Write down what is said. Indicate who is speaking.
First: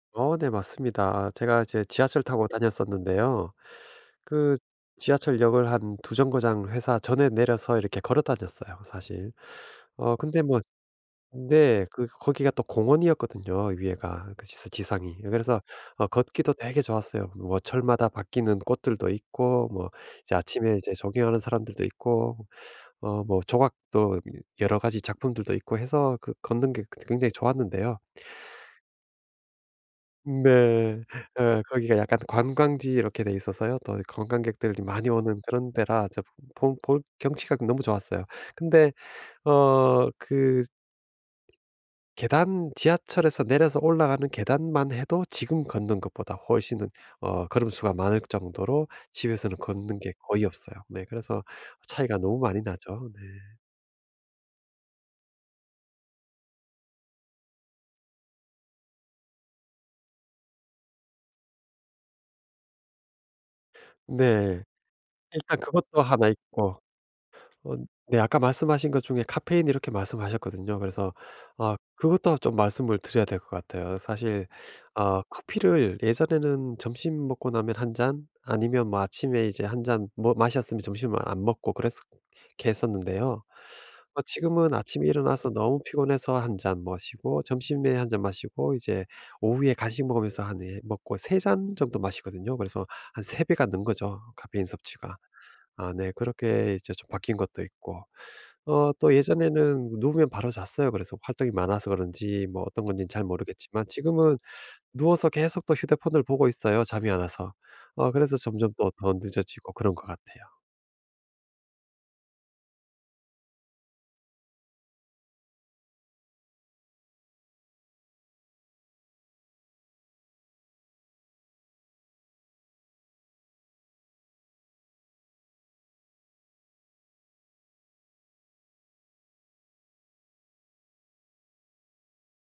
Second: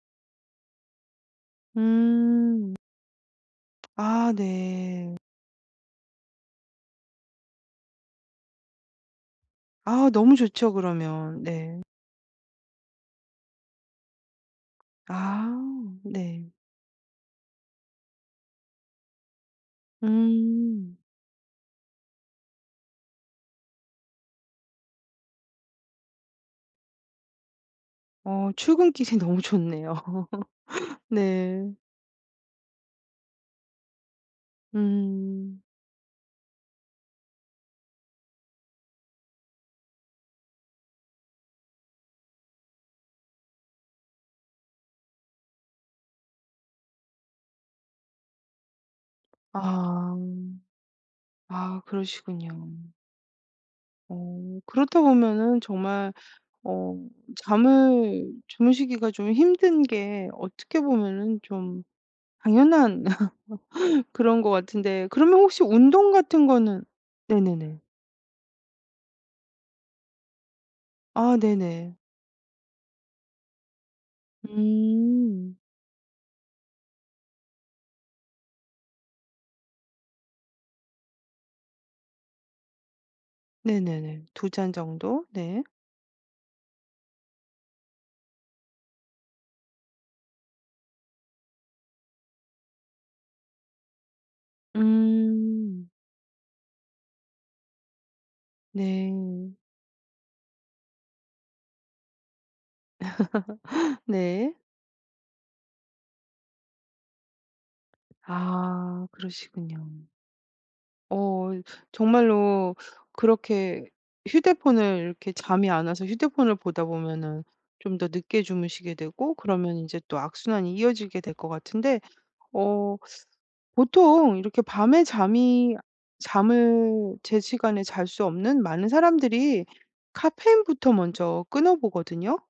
Speaker 1: 어 네 맞습니다. 제가 이제 지하철 타고
Speaker 2: 음.
Speaker 1: 다녔었는데요.
Speaker 2: 아
Speaker 1: 그
Speaker 2: 네.
Speaker 1: 지하철역을 한 2 정거장 회사 전에 내려서 이렇게 걸어 다녔어요 사실.
Speaker 2: 아
Speaker 1: 어
Speaker 2: 너무
Speaker 1: 근데 뭐
Speaker 2: 좋죠 그러면. 네.
Speaker 1: 네. 그 거기가 또 공원이었거든요 위에가. 그 지상 지상이. 예 그래서
Speaker 2: 아
Speaker 1: 어
Speaker 2: 네.
Speaker 1: 걷기도 되게 좋았어요. 뭐 철마다 바뀌는 꽃들도 있고 뭐 이제 아침에 이제
Speaker 2: 음.
Speaker 1: 조깅하는 사람들도 있고 어 뭐 조각도 여 여러 가지 작품들도 있고 해서 그 걷는 게 그 굉장히 좋았는데요.
Speaker 2: 어. 출근 길이 너무 좋네요.
Speaker 1: 네. 어
Speaker 2: 네.
Speaker 1: 거기가 약간 관광지 이렇게 돼 있어서요. 또 관광객들이 많이 오는
Speaker 2: 음.
Speaker 1: 그런 데라 저 보 볼 경치가 너무 좋았어요. 근데 어 그 계단 지하철에서 내려서 올라가는 계단만 해도 지금 걷는 것보다 훨씬 더 어 걸음 수가 많을 정도로 집에서는 걷는 게
Speaker 2: 아.
Speaker 1: 거의 없어요. 네 그래서
Speaker 2: 아
Speaker 1: 차이가 너무 많이
Speaker 2: 그러시군요.
Speaker 1: 나죠. 네.
Speaker 2: 어. 그렇다 보면은 정말 어 잠을 주무시기가 좀 힘든 게 어떻게 보면은 좀 당연한 그런 거
Speaker 1: 네.
Speaker 2: 같은데 그러면
Speaker 1: 일단
Speaker 2: 혹시
Speaker 1: 그것도
Speaker 2: 운동
Speaker 1: 하나
Speaker 2: 같은
Speaker 1: 있고.
Speaker 2: 거는
Speaker 1: 어
Speaker 2: 네네네.
Speaker 1: 네 아까 말씀하신 것 중에 카페인 이렇게 말씀하셨거든요. 그래서
Speaker 2: 아
Speaker 1: 아
Speaker 2: 네네.
Speaker 1: 그것도 좀 말씀을 드려야 될 것 같아요. 사실 어
Speaker 2: 음.
Speaker 1: 커피를 예전에는 점심 먹고 나면 1 잔 아니면 뭐 아침에 이제 1 잔 뭐 마셨으면 점심을 안 먹고 그랬었 게 했었는데요. 어
Speaker 2: 네네네. 2 잔
Speaker 1: 지금은 아침에
Speaker 2: 정도.
Speaker 1: 일어나서
Speaker 2: 네.
Speaker 1: 너무 피곤해서 1 잔 마시고 점심에 1 잔 마시고 이제 오후에 간식 먹으면서 하 네 먹고 3 잔 정도 마시거든요. 그래서 한 3 배가 는 거죠 카페인 섭취가.
Speaker 2: 음.
Speaker 1: 아 네 그렇게 이제 좀 바뀐 것도 있고. 어 또
Speaker 2: 네.
Speaker 1: 예전에는 누우면 바로 잤어요. 그래서 활동이 많아서 그런지 뭐 어떤 건지는 잘 모르겠지만 지금은
Speaker 2: 네.
Speaker 1: 누워서 계속 또 휴대폰을 보고 있어요 잠이 안 와서. 어 그래서 점점 더
Speaker 2: 아
Speaker 1: 늦어지고
Speaker 2: 그러시군요.
Speaker 1: 그런 것 같아요.
Speaker 2: 어 정말로 그렇게 휴대폰을 이렇게 잠이 안 와서 휴대폰을 보다 보면은 좀 더 늦게 주무시게 되고 그러면 이제 또 악순환이 이어지게 될 것 같은데 어 보통 이렇게 밤에 잠이 잠을 제시간에 잘 수 없는 많은 사람들이 카페인부터 먼저 끊어보거든요.